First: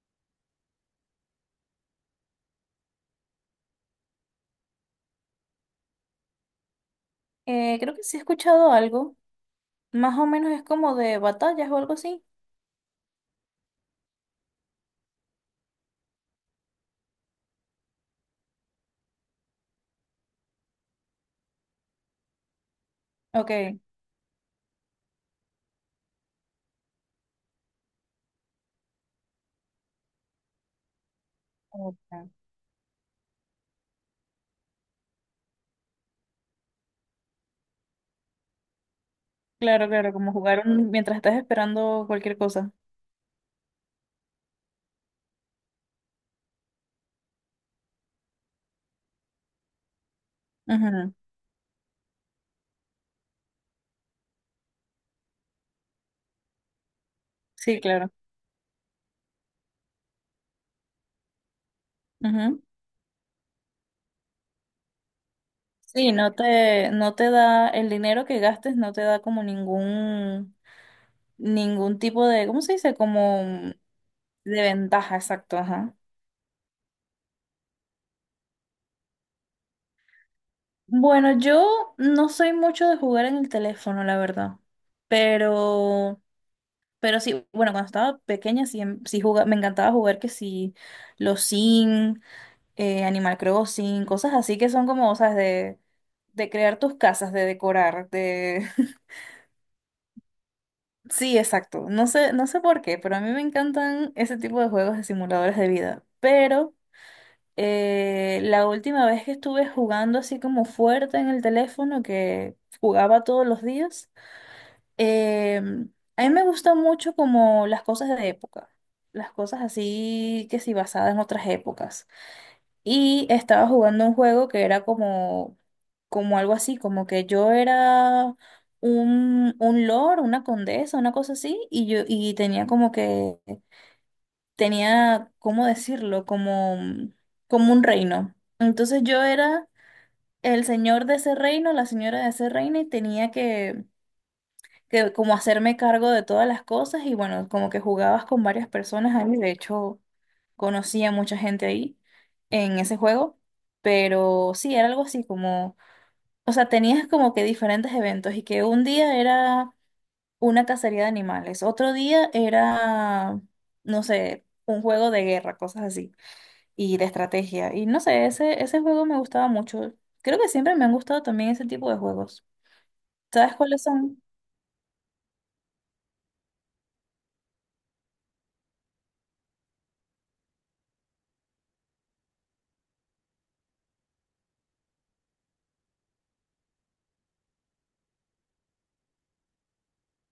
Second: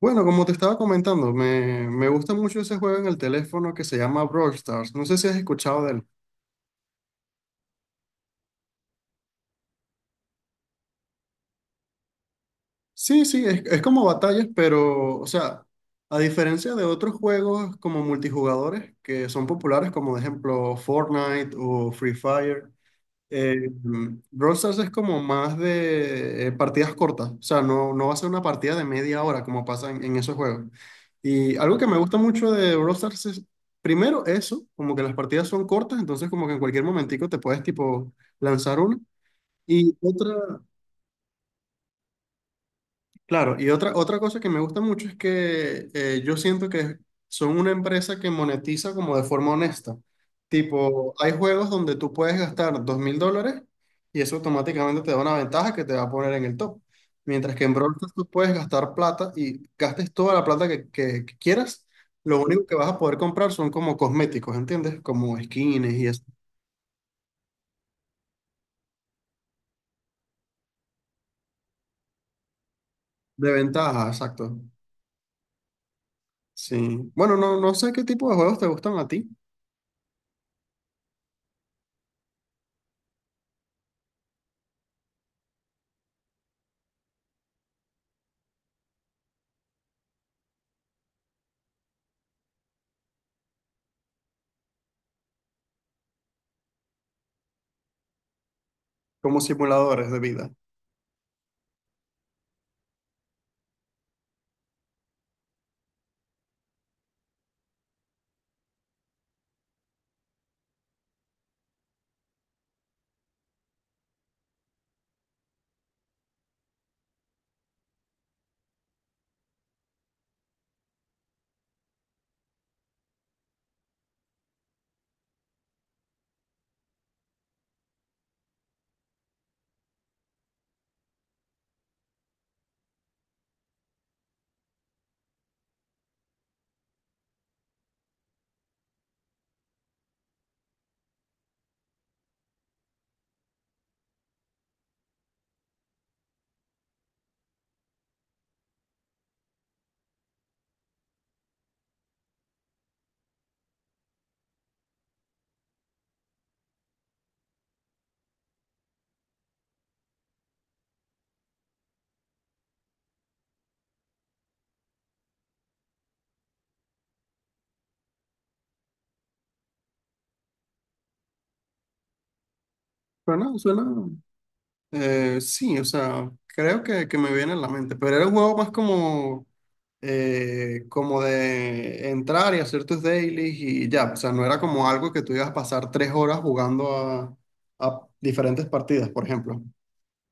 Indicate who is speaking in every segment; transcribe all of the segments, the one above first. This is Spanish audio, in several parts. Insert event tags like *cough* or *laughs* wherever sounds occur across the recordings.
Speaker 1: Bueno, como te estaba comentando, me gusta mucho ese juego en el teléfono que se llama Brawl Stars. No sé si has escuchado de él.
Speaker 2: Creo que sí he escuchado algo. Más o menos es como de batallas o algo así.
Speaker 1: Sí, sí, es como batallas, pero, o sea, a diferencia de otros juegos como multijugadores que son populares, como de ejemplo Fortnite o Free Fire. Eh,
Speaker 2: Ok.
Speaker 1: Brawl Stars es como más de partidas cortas, o sea, no, no va a ser una partida de media hora como pasa en, esos juegos. Y algo que me gusta
Speaker 2: Ok.
Speaker 1: mucho de Brawl Stars es, primero, eso, como que las partidas son cortas, entonces como que en cualquier momentico te puedes tipo lanzar una.
Speaker 2: Claro,
Speaker 1: Y
Speaker 2: claro, como
Speaker 1: otra,
Speaker 2: jugar mientras estás esperando cualquier cosa.
Speaker 1: Claro, y otra cosa que me gusta mucho es que yo siento que son una empresa que monetiza como de forma honesta. Tipo,
Speaker 2: Ujú.
Speaker 1: hay juegos donde tú puedes gastar $2.000 y eso automáticamente te da una ventaja que te va a poner en el top. Mientras que en
Speaker 2: Sí,
Speaker 1: Brawl Stars
Speaker 2: claro.
Speaker 1: tú puedes gastar plata y gastes toda la plata que quieras, lo
Speaker 2: Ujú.
Speaker 1: único que vas a poder comprar son como cosméticos, ¿entiendes? Como skins y
Speaker 2: Sí,
Speaker 1: eso.
Speaker 2: no te da el dinero que gastes, no te da como ningún tipo de, ¿cómo se dice?
Speaker 1: De
Speaker 2: Como
Speaker 1: ventaja, exacto.
Speaker 2: de ventaja, exacto, ajá.
Speaker 1: Sí. Bueno, no, no sé qué tipo de juegos te gustan a ti,
Speaker 2: Bueno, yo no soy mucho de jugar en el teléfono, la verdad. Pero Pero sí, bueno, cuando estaba pequeña sí, sí me encantaba jugar que sí, los Sims, Animal Crossing, cosas así que son como, ¿sabes? De crear tus casas, de decorar, *laughs*
Speaker 1: como simuladores de vida.
Speaker 2: Sí, exacto. No sé por qué, pero a mí me encantan ese tipo de juegos de simuladores de vida. Pero la última vez que estuve jugando así como fuerte en el teléfono, que jugaba todos los días, Eh, a mí me gustan mucho como las cosas de época, las cosas así que sí basadas en otras épocas. Y estaba jugando un juego que era como algo así, como que yo era un lord, una condesa, una cosa así, y tenía tenía, ¿cómo decirlo? Como un reino. Entonces yo era el señor de ese reino, la señora de ese reino, y tenía que como hacerme cargo de todas las cosas y bueno, como que jugabas con varias personas ahí, de hecho conocí a mucha gente ahí en ese juego, pero sí, era algo así como, o sea, tenías como que diferentes eventos y que un día era una cacería de animales, otro día era, no sé, un juego de guerra, cosas así, y de estrategia, y no sé, ese juego me gustaba mucho, creo que siempre me han gustado también ese tipo de juegos. ¿Sabes
Speaker 1: Suena,
Speaker 2: cuáles
Speaker 1: suena.
Speaker 2: son?
Speaker 1: Sí, o sea, creo que me viene en la mente, pero era un juego más como, como de entrar y hacer tus dailies y ya, o sea, no era como algo que tú ibas a pasar 3 horas jugando a, diferentes partidas, por ejemplo.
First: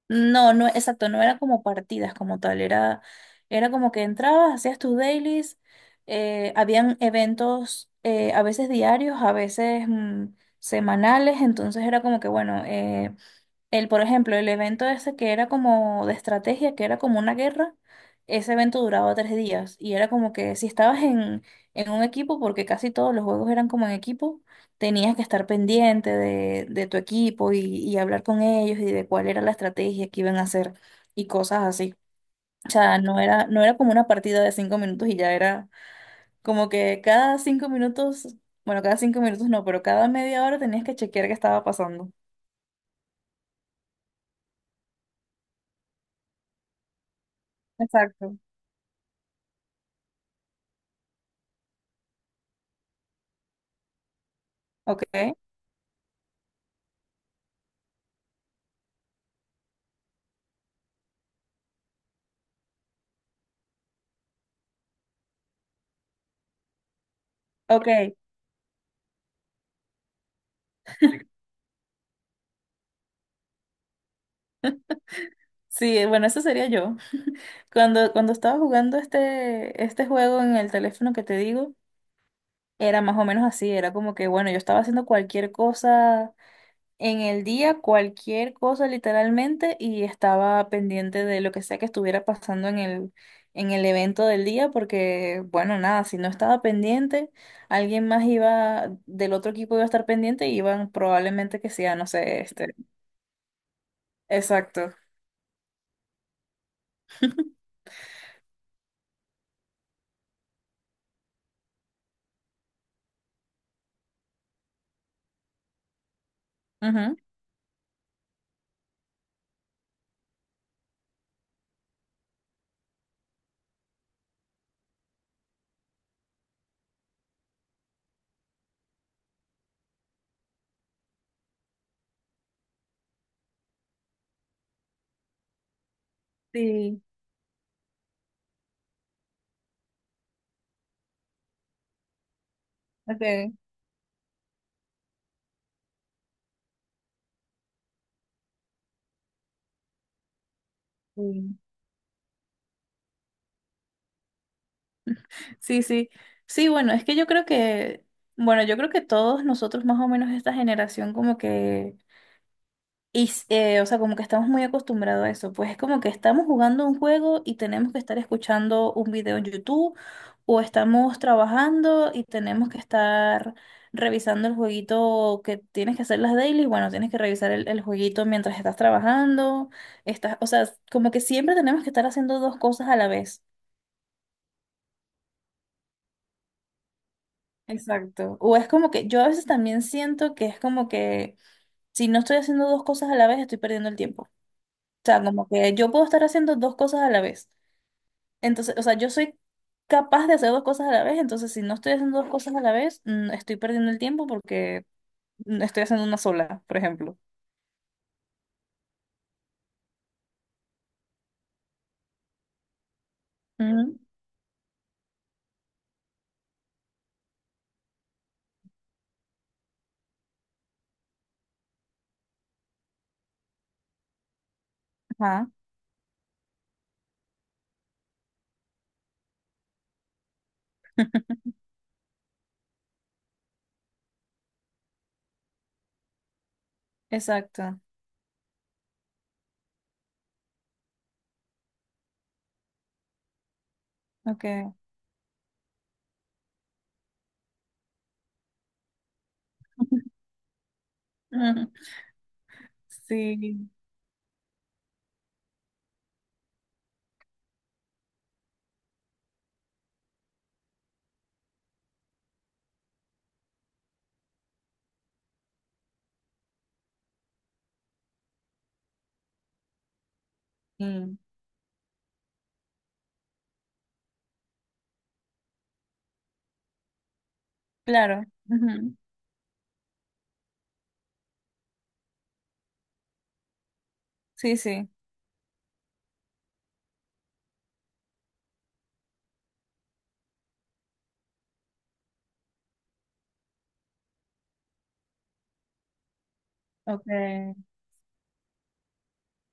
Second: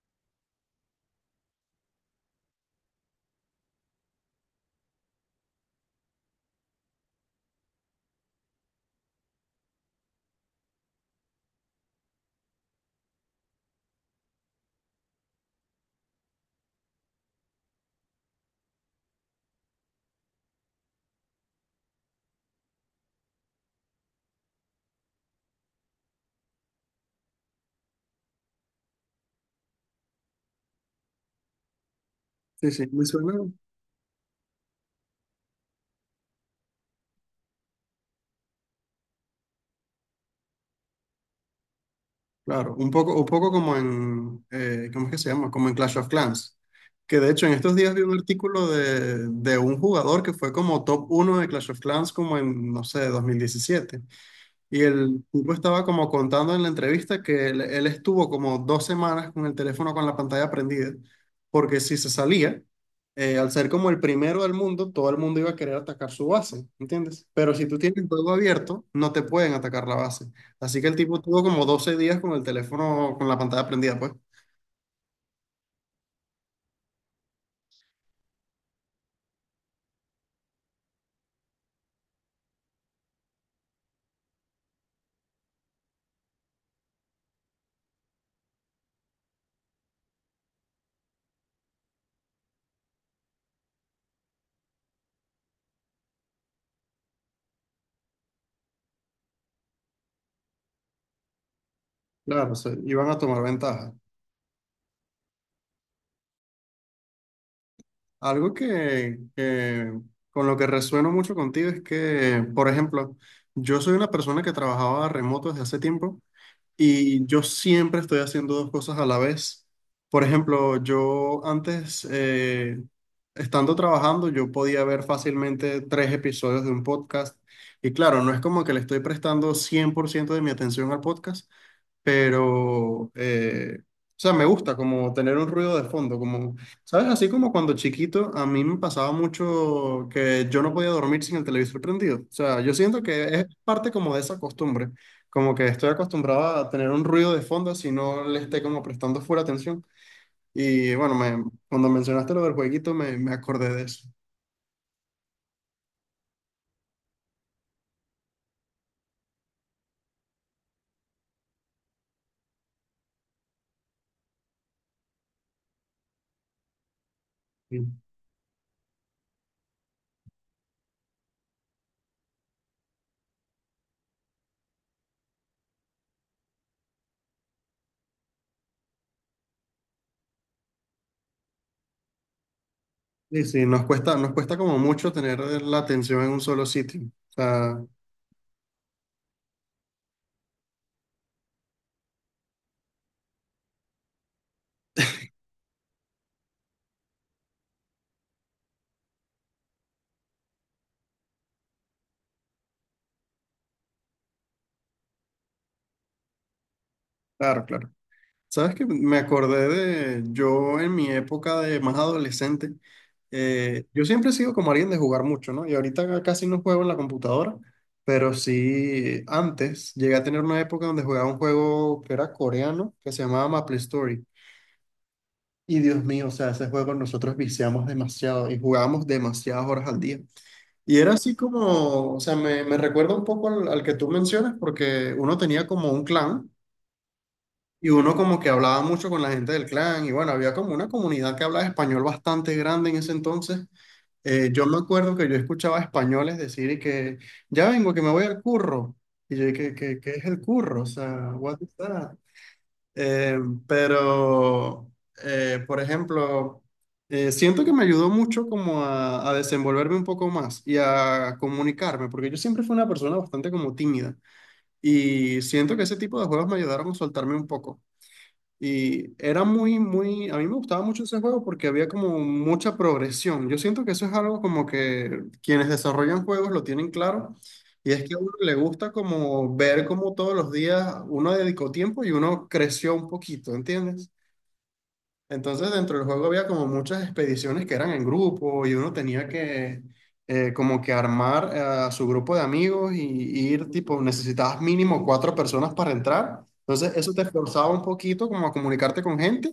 Speaker 2: No, no, exacto, no era como partidas como tal, era como que entrabas, hacías tus dailies, habían eventos, a veces diarios, a veces semanales, entonces era como que bueno, el, por ejemplo, el evento ese que era como de estrategia, que era como una guerra, ese evento duraba 3 días y era como que si estabas en, un equipo, porque casi todos los juegos eran como en equipo, tenías que estar pendiente de tu equipo y hablar con ellos y de cuál era la estrategia que iban a hacer y cosas así.
Speaker 1: Sí,
Speaker 2: O
Speaker 1: sí,
Speaker 2: sea,
Speaker 1: me
Speaker 2: no
Speaker 1: suena,
Speaker 2: era, no era como una partida de 5 minutos y ya era como que cada 5 minutos, bueno, cada 5 minutos no, pero cada media hora tenías que chequear qué estaba pasando.
Speaker 1: claro, un poco como en, ¿cómo es que se llama? Como en Clash of Clans, que de hecho en estos días vi un
Speaker 2: Exacto.
Speaker 1: artículo de un jugador que fue como top uno de Clash of Clans como en, no sé, 2017. Y
Speaker 2: Ok.
Speaker 1: el tipo estaba como contando en la entrevista que él estuvo como 2 semanas con el teléfono con la pantalla prendida, porque si se salía, al ser como el primero del mundo, todo el mundo iba a querer atacar su base, ¿entiendes? Pero si tú
Speaker 2: Ok.
Speaker 1: tienes el juego abierto, no te pueden atacar la base. Así que el tipo tuvo como 12 días con el teléfono con la pantalla prendida, pues.
Speaker 2: Sí, bueno, eso sería yo. *laughs* Cuando estaba jugando este juego en el teléfono que te digo, era más o menos así, era como que, bueno, yo estaba haciendo cualquier cosa en el día, cualquier cosa literalmente, y estaba pendiente de lo que sea que estuviera pasando en el evento del día, porque, bueno, nada, si no estaba pendiente, alguien más iba, del otro equipo iba a estar pendiente y iban probablemente que sea, no sé,
Speaker 1: Claro,
Speaker 2: este.
Speaker 1: iban a tomar ventaja.
Speaker 2: Exacto. *laughs*
Speaker 1: Algo que con lo que resueno mucho contigo es que, por ejemplo, yo soy una persona que trabajaba remoto desde hace tiempo.
Speaker 2: Ujú.
Speaker 1: Y yo siempre estoy haciendo dos cosas a la vez. Por ejemplo, yo antes, estando trabajando, yo podía ver fácilmente 3 episodios de un podcast. Y claro, no es como que le estoy prestando 100% de mi atención al podcast, pero, o sea, me gusta como tener un ruido de fondo, como,
Speaker 2: Sí,
Speaker 1: ¿sabes? Así como cuando chiquito a mí me pasaba mucho que yo no podía dormir sin el televisor prendido. O sea, yo siento que es
Speaker 2: ok.
Speaker 1: parte como de esa costumbre, como que estoy acostumbrado a tener un ruido de fondo si no le esté como prestando full atención. Y bueno,
Speaker 2: Sí.
Speaker 1: cuando mencionaste lo del jueguito me acordé de eso.
Speaker 2: Sí, sí. Sí, bueno, es que yo creo que, bueno, yo creo que todos nosotros más o menos esta generación como que, y, o sea, como que estamos muy acostumbrados a eso. Pues es como que estamos jugando un juego y
Speaker 1: Sí,
Speaker 2: tenemos que estar escuchando un video en YouTube o estamos trabajando y tenemos que estar revisando el jueguito que tienes que hacer las dailies. Bueno, tienes que revisar el jueguito mientras estás trabajando. Estás, o sea, como que siempre tenemos que estar haciendo dos cosas a la vez.
Speaker 1: sí, sí, nos cuesta como mucho tener la atención en un solo sitio. O sea,
Speaker 2: Exacto. O es como que yo a veces también siento que es como que si no estoy haciendo dos cosas a la vez, estoy perdiendo el tiempo. O sea, como que yo puedo estar haciendo dos cosas a la vez. Entonces, o sea, yo soy capaz de hacer dos cosas a la vez, entonces si no estoy haciendo dos cosas a la vez, estoy perdiendo el tiempo porque estoy haciendo una sola, por ejemplo.
Speaker 1: claro, claro. Sabes que me acordé de yo en mi época de más adolescente.
Speaker 2: Ujú.
Speaker 1: Yo siempre he sido como alguien de jugar mucho, ¿no? Y ahorita casi no juego en la computadora, pero sí antes llegué a tener una época donde jugaba un juego que era coreano, que se llamaba Maple Story.
Speaker 2: Ajá,
Speaker 1: Y Dios mío, o sea, ese juego nosotros viciamos demasiado y jugábamos demasiadas horas al día. Y era así como, o sea, me recuerda un poco al que tú mencionas, porque uno tenía como un clan.
Speaker 2: exacto.
Speaker 1: Y uno como que hablaba mucho con la gente del clan y bueno, había como una comunidad que hablaba español bastante grande en ese entonces. Yo
Speaker 2: Ok.
Speaker 1: me acuerdo que yo escuchaba españoles decir y que ya vengo, que me voy al curro. Y yo, ¿qué es
Speaker 2: *laughs*
Speaker 1: el curro? O sea, what is
Speaker 2: Ujú.
Speaker 1: that? Eh,
Speaker 2: Sí,
Speaker 1: pero, por ejemplo, siento que me ayudó mucho como a desenvolverme un poco más y a comunicarme, porque yo siempre fui una persona bastante como tímida y siento que ese tipo de juegos me ayudaron a soltarme un poco. Y era muy, muy, a mí me gustaba mucho
Speaker 2: mm,
Speaker 1: ese juego porque había como mucha progresión. Yo siento que eso es algo como que quienes desarrollan juegos lo tienen claro. Y es que a
Speaker 2: claro.
Speaker 1: uno le gusta
Speaker 2: Ujú.
Speaker 1: como ver cómo todos los días uno dedicó tiempo y uno creció un poquito, ¿entiendes?
Speaker 2: Sí, sí.
Speaker 1: Entonces, dentro del juego había como muchas expediciones que eran en grupo y uno tenía que como que armar a su grupo de amigos y ir tipo, necesitabas mínimo 4 personas para entrar. Entonces,
Speaker 2: Ok.
Speaker 1: eso te esforzaba un poquito como a comunicarte con gente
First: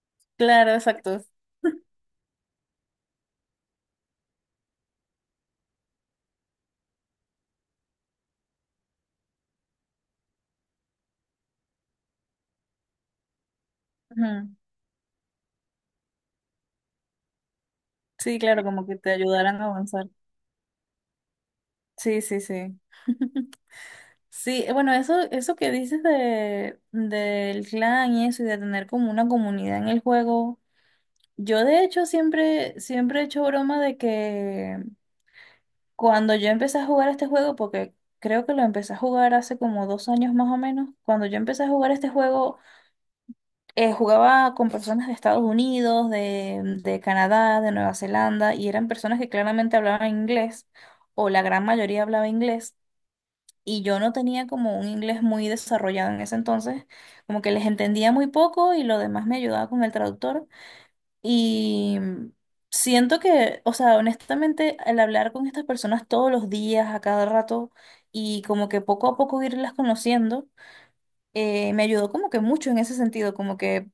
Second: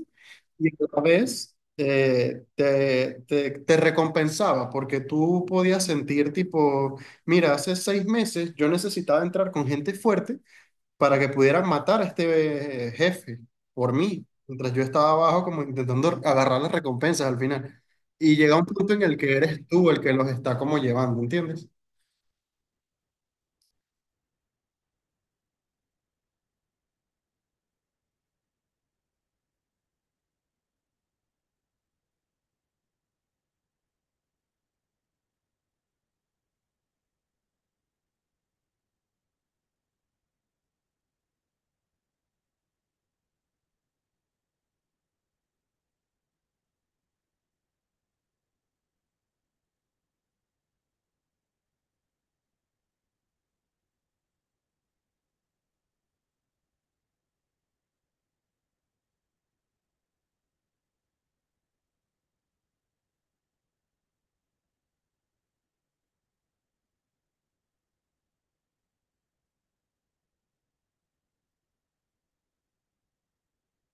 Speaker 1: y a
Speaker 2: Claro,
Speaker 1: la
Speaker 2: exacto.
Speaker 1: vez
Speaker 2: *laughs*
Speaker 1: te recompensaba porque tú podías sentir tipo, mira, hace 6 meses yo necesitaba entrar con gente fuerte para que pudieran matar a este jefe por mí,
Speaker 2: Ujú.
Speaker 1: mientras yo estaba abajo como intentando agarrar las recompensas al final. Y
Speaker 2: Sí,
Speaker 1: llega
Speaker 2: claro,
Speaker 1: un
Speaker 2: como
Speaker 1: punto
Speaker 2: que
Speaker 1: en
Speaker 2: te
Speaker 1: el que
Speaker 2: ayudaran a
Speaker 1: eres tú el
Speaker 2: avanzar.
Speaker 1: que los está como llevando, ¿entiendes?
Speaker 2: Sí, sí, sí. Sí, bueno, eso, que dices del clan y eso, y de tener como una comunidad en el juego. Yo de hecho siempre, siempre he hecho broma de que cuando yo empecé a jugar este juego, porque creo que lo empecé a jugar hace como 2 años más o menos, cuando yo empecé a jugar este juego, jugaba con personas de Estados Unidos, de Canadá, de Nueva Zelanda, y eran personas que claramente hablaban inglés, o la gran mayoría hablaba inglés. Y yo no tenía como un inglés muy desarrollado en ese entonces, como que les entendía muy poco y lo demás me ayudaba con el traductor. Y siento que, o sea, honestamente, al hablar con estas personas todos los días, a cada rato, y como que poco a poco irlas conociendo, me ayudó como que mucho en ese sentido, como que,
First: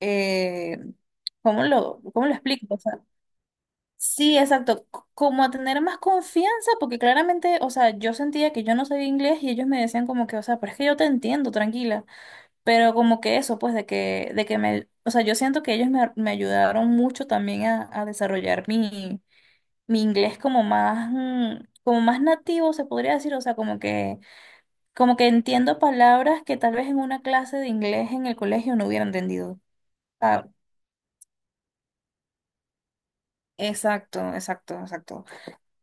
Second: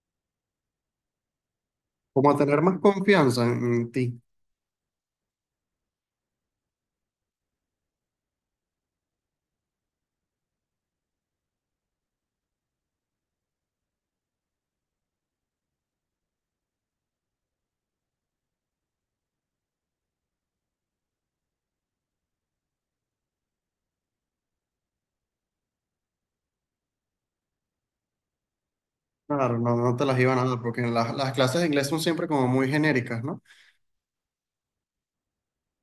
Speaker 2: eh, ¿cómo lo, cómo
Speaker 1: Como
Speaker 2: lo
Speaker 1: a tener
Speaker 2: explico?
Speaker 1: más confianza en ti.
Speaker 2: Sí, exacto, como a tener más confianza, porque claramente, o sea, yo sentía que yo no sabía inglés y ellos me decían como que, o sea, pero es que yo te entiendo, tranquila, pero como que eso, pues, de que o sea, yo siento que ellos me ayudaron mucho también a desarrollar mi, mi inglés como más, como más nativo, se podría decir, o sea, como que entiendo palabras que tal vez en una clase de inglés en el colegio no hubiera
Speaker 1: Claro,
Speaker 2: entendido.
Speaker 1: no, no te las iban a
Speaker 2: Ah,
Speaker 1: dar, porque las clases de inglés son siempre como muy genéricas, ¿no?
Speaker 2: exacto, exacto, exacto.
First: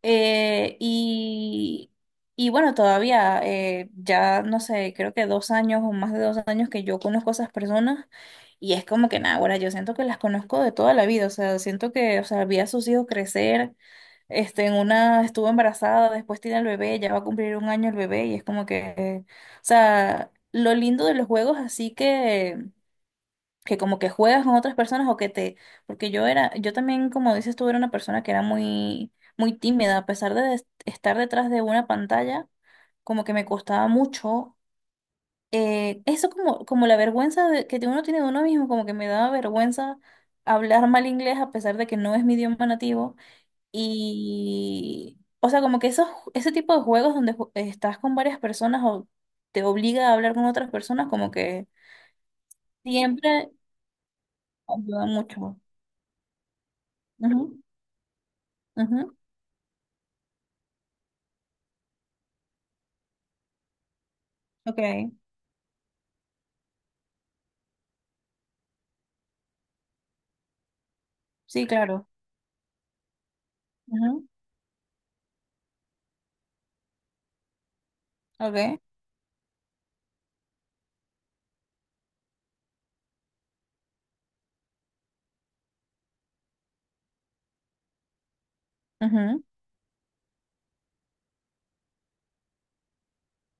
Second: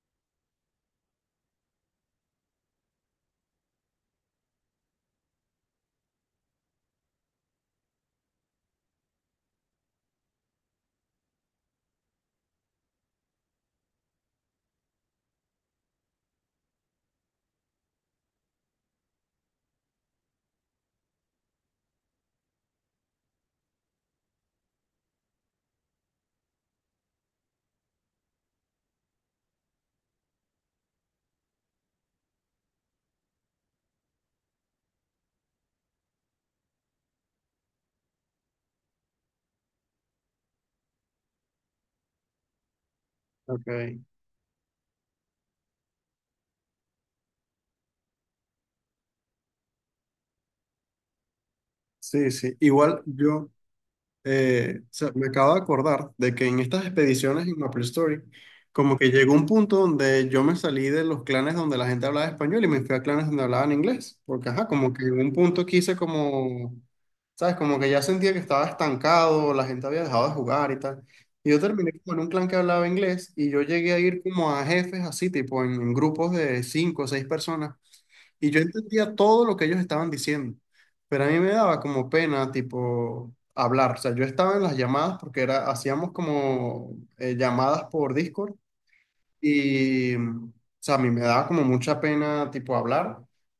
Speaker 2: Eh, y, y bueno, todavía ya no sé, creo que 2 años o más de 2 años que yo conozco a esas personas y es como que nada, ahora yo siento que las conozco de toda la vida, o sea, siento que, o sea, vi a sus hijos crecer, en una estuvo embarazada, después tiene el bebé, ya va a cumplir 1 año el bebé y es como que, o sea, lo lindo de los juegos así que como que juegas con otras personas o que te, porque yo era, yo también, como dices tú, era una persona que era muy, muy tímida, a pesar de estar detrás de una pantalla, como que me costaba mucho, eso como la vergüenza que uno tiene de uno mismo, como que me daba vergüenza hablar mal inglés a pesar de que no es mi idioma nativo
Speaker 1: Ok,
Speaker 2: y, o sea, como que esos, ese tipo de juegos donde estás con varias personas o te obliga a hablar con otras personas, como que
Speaker 1: sí, sí. Igual yo,
Speaker 2: siempre
Speaker 1: o
Speaker 2: ayuda
Speaker 1: sea, me
Speaker 2: mucho.
Speaker 1: acabo de acordar de que en estas expediciones en MapleStory, como que
Speaker 2: Ujú.
Speaker 1: llegó un punto donde yo me salí de los clanes donde la gente hablaba español y me fui a clanes donde hablaban inglés, porque ajá,
Speaker 2: Ok,
Speaker 1: como que en un punto quise como, ¿sabes? Como que ya sentía que estaba estancado, la gente había dejado de jugar y tal. Y yo
Speaker 2: sí,
Speaker 1: terminé
Speaker 2: claro.
Speaker 1: como en un clan que hablaba inglés y yo llegué a ir
Speaker 2: Ujú.
Speaker 1: como a jefes así, tipo en grupos de 5 o 6 personas. Y yo
Speaker 2: Ok,
Speaker 1: entendía todo lo que ellos estaban diciendo, pero a mí me daba como pena, tipo, hablar. O sea, yo estaba en las llamadas porque era, hacíamos como llamadas por Discord
Speaker 2: ujú.
Speaker 1: y, o sea, a mí me daba como mucha pena, tipo, hablar.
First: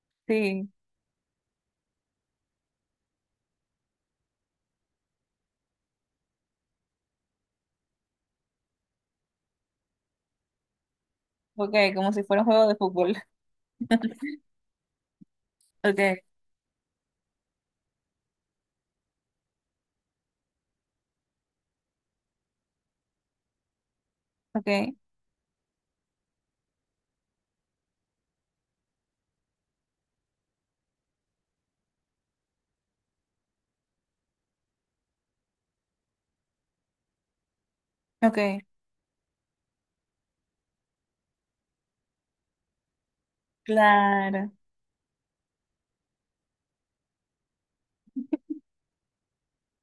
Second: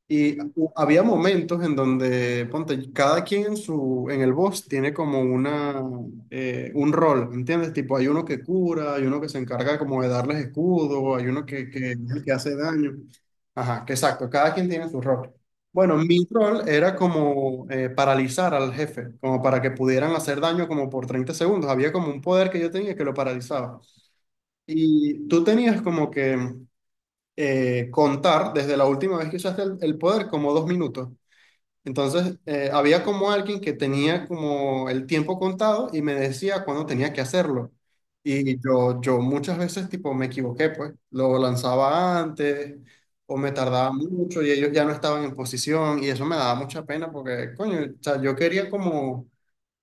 Speaker 1: Y
Speaker 2: Sí,
Speaker 1: había momentos en donde, ponte, cada quien en en el boss tiene como un rol, ¿entiendes? Tipo, hay uno que cura, hay uno que se encarga como de darles escudo, hay uno
Speaker 2: ok,
Speaker 1: que es
Speaker 2: como si
Speaker 1: el que
Speaker 2: fuera un
Speaker 1: hace
Speaker 2: juego de
Speaker 1: daño.
Speaker 2: fútbol. *laughs*
Speaker 1: Ajá, que exacto, cada quien tiene su rol. Bueno,
Speaker 2: Ok,
Speaker 1: mi rol era como paralizar al jefe, como para que pudieran hacer daño como por 30 segundos. Había como un poder que yo tenía que lo paralizaba.
Speaker 2: ok,
Speaker 1: Y tú tenías como que contar desde la última vez que usaste el poder como 2 minutos. Entonces, había como alguien que tenía como el tiempo contado y me decía cuándo tenía que hacerlo.
Speaker 2: ok,
Speaker 1: Y yo muchas veces tipo me equivoqué, pues lo lanzaba antes o me tardaba mucho y
Speaker 2: claro.
Speaker 1: ellos ya no estaban en posición y eso me daba mucha pena porque, coño, o sea, yo quería como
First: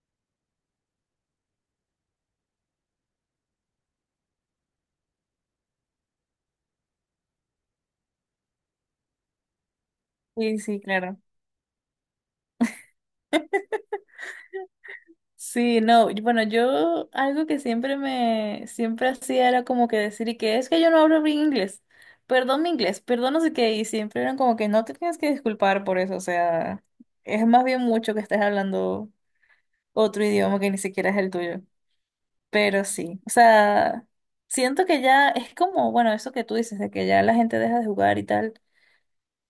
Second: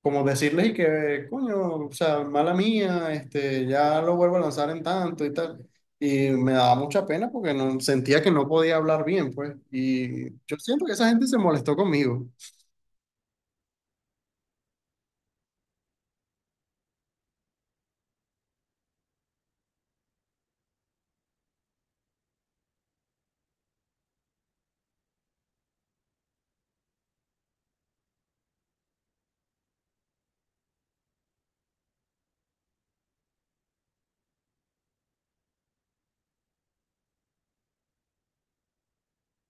Speaker 1: decirles y que, coño, o sea, mala mía, este, ya lo vuelvo a lanzar en tanto y tal. Y me daba mucha pena porque no, sentía que no podía hablar bien, pues. Y yo
Speaker 2: Sí, sí,
Speaker 1: siento que esa
Speaker 2: claro.
Speaker 1: gente se molestó conmigo.
Speaker 2: Sí, no, y bueno, yo algo que siempre hacía era como que decir y que es que yo no hablo bien inglés, perdón mi inglés, perdón no sé qué, y siempre eran como que no te tienes que disculpar por eso, o sea, es más bien mucho que estés hablando otro idioma que ni siquiera es el tuyo. Pero sí, o sea, siento que ya es como, bueno, eso que tú dices, de que ya la gente deja de jugar y tal,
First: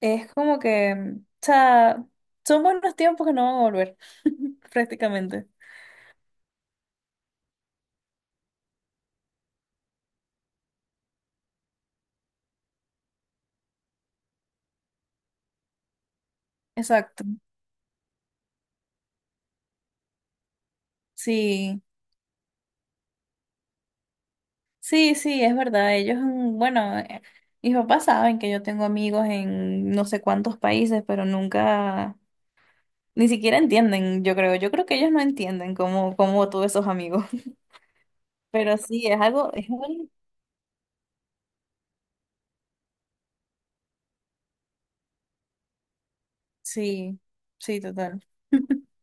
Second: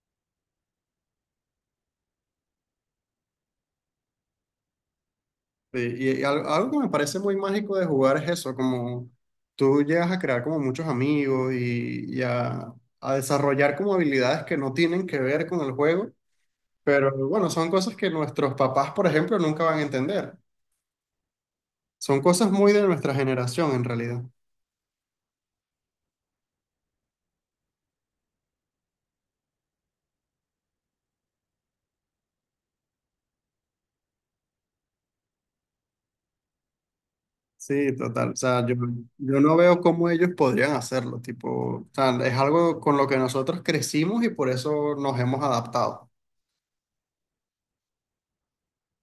Speaker 2: es como que, o sea, son buenos tiempos que no van a volver, *laughs* prácticamente.
Speaker 1: Sí. Algo que me parece muy mágico de jugar es eso, como tú llegas a crear como muchos amigos y a, desarrollar como habilidades que no tienen que ver con el juego. Pero
Speaker 2: Exacto.
Speaker 1: bueno, son cosas que nuestros papás, por ejemplo, nunca van a entender.
Speaker 2: Sí,
Speaker 1: Son cosas muy de nuestra generación en realidad.
Speaker 2: sí, sí, es verdad. Ellos, bueno, mis papás saben que yo tengo amigos en no sé cuántos países, pero nunca, ni siquiera entienden, yo creo. Yo creo que ellos no entienden cómo tuve esos amigos. *laughs*
Speaker 1: Sí, total. O sea, yo,
Speaker 2: Pero sí,
Speaker 1: yo no
Speaker 2: es
Speaker 1: veo
Speaker 2: algo,
Speaker 1: cómo ellos podrían hacerlo. Tipo, o sea, es algo con lo que nosotros crecimos y por eso nos hemos adaptado.
Speaker 2: sí, sí, total. *laughs*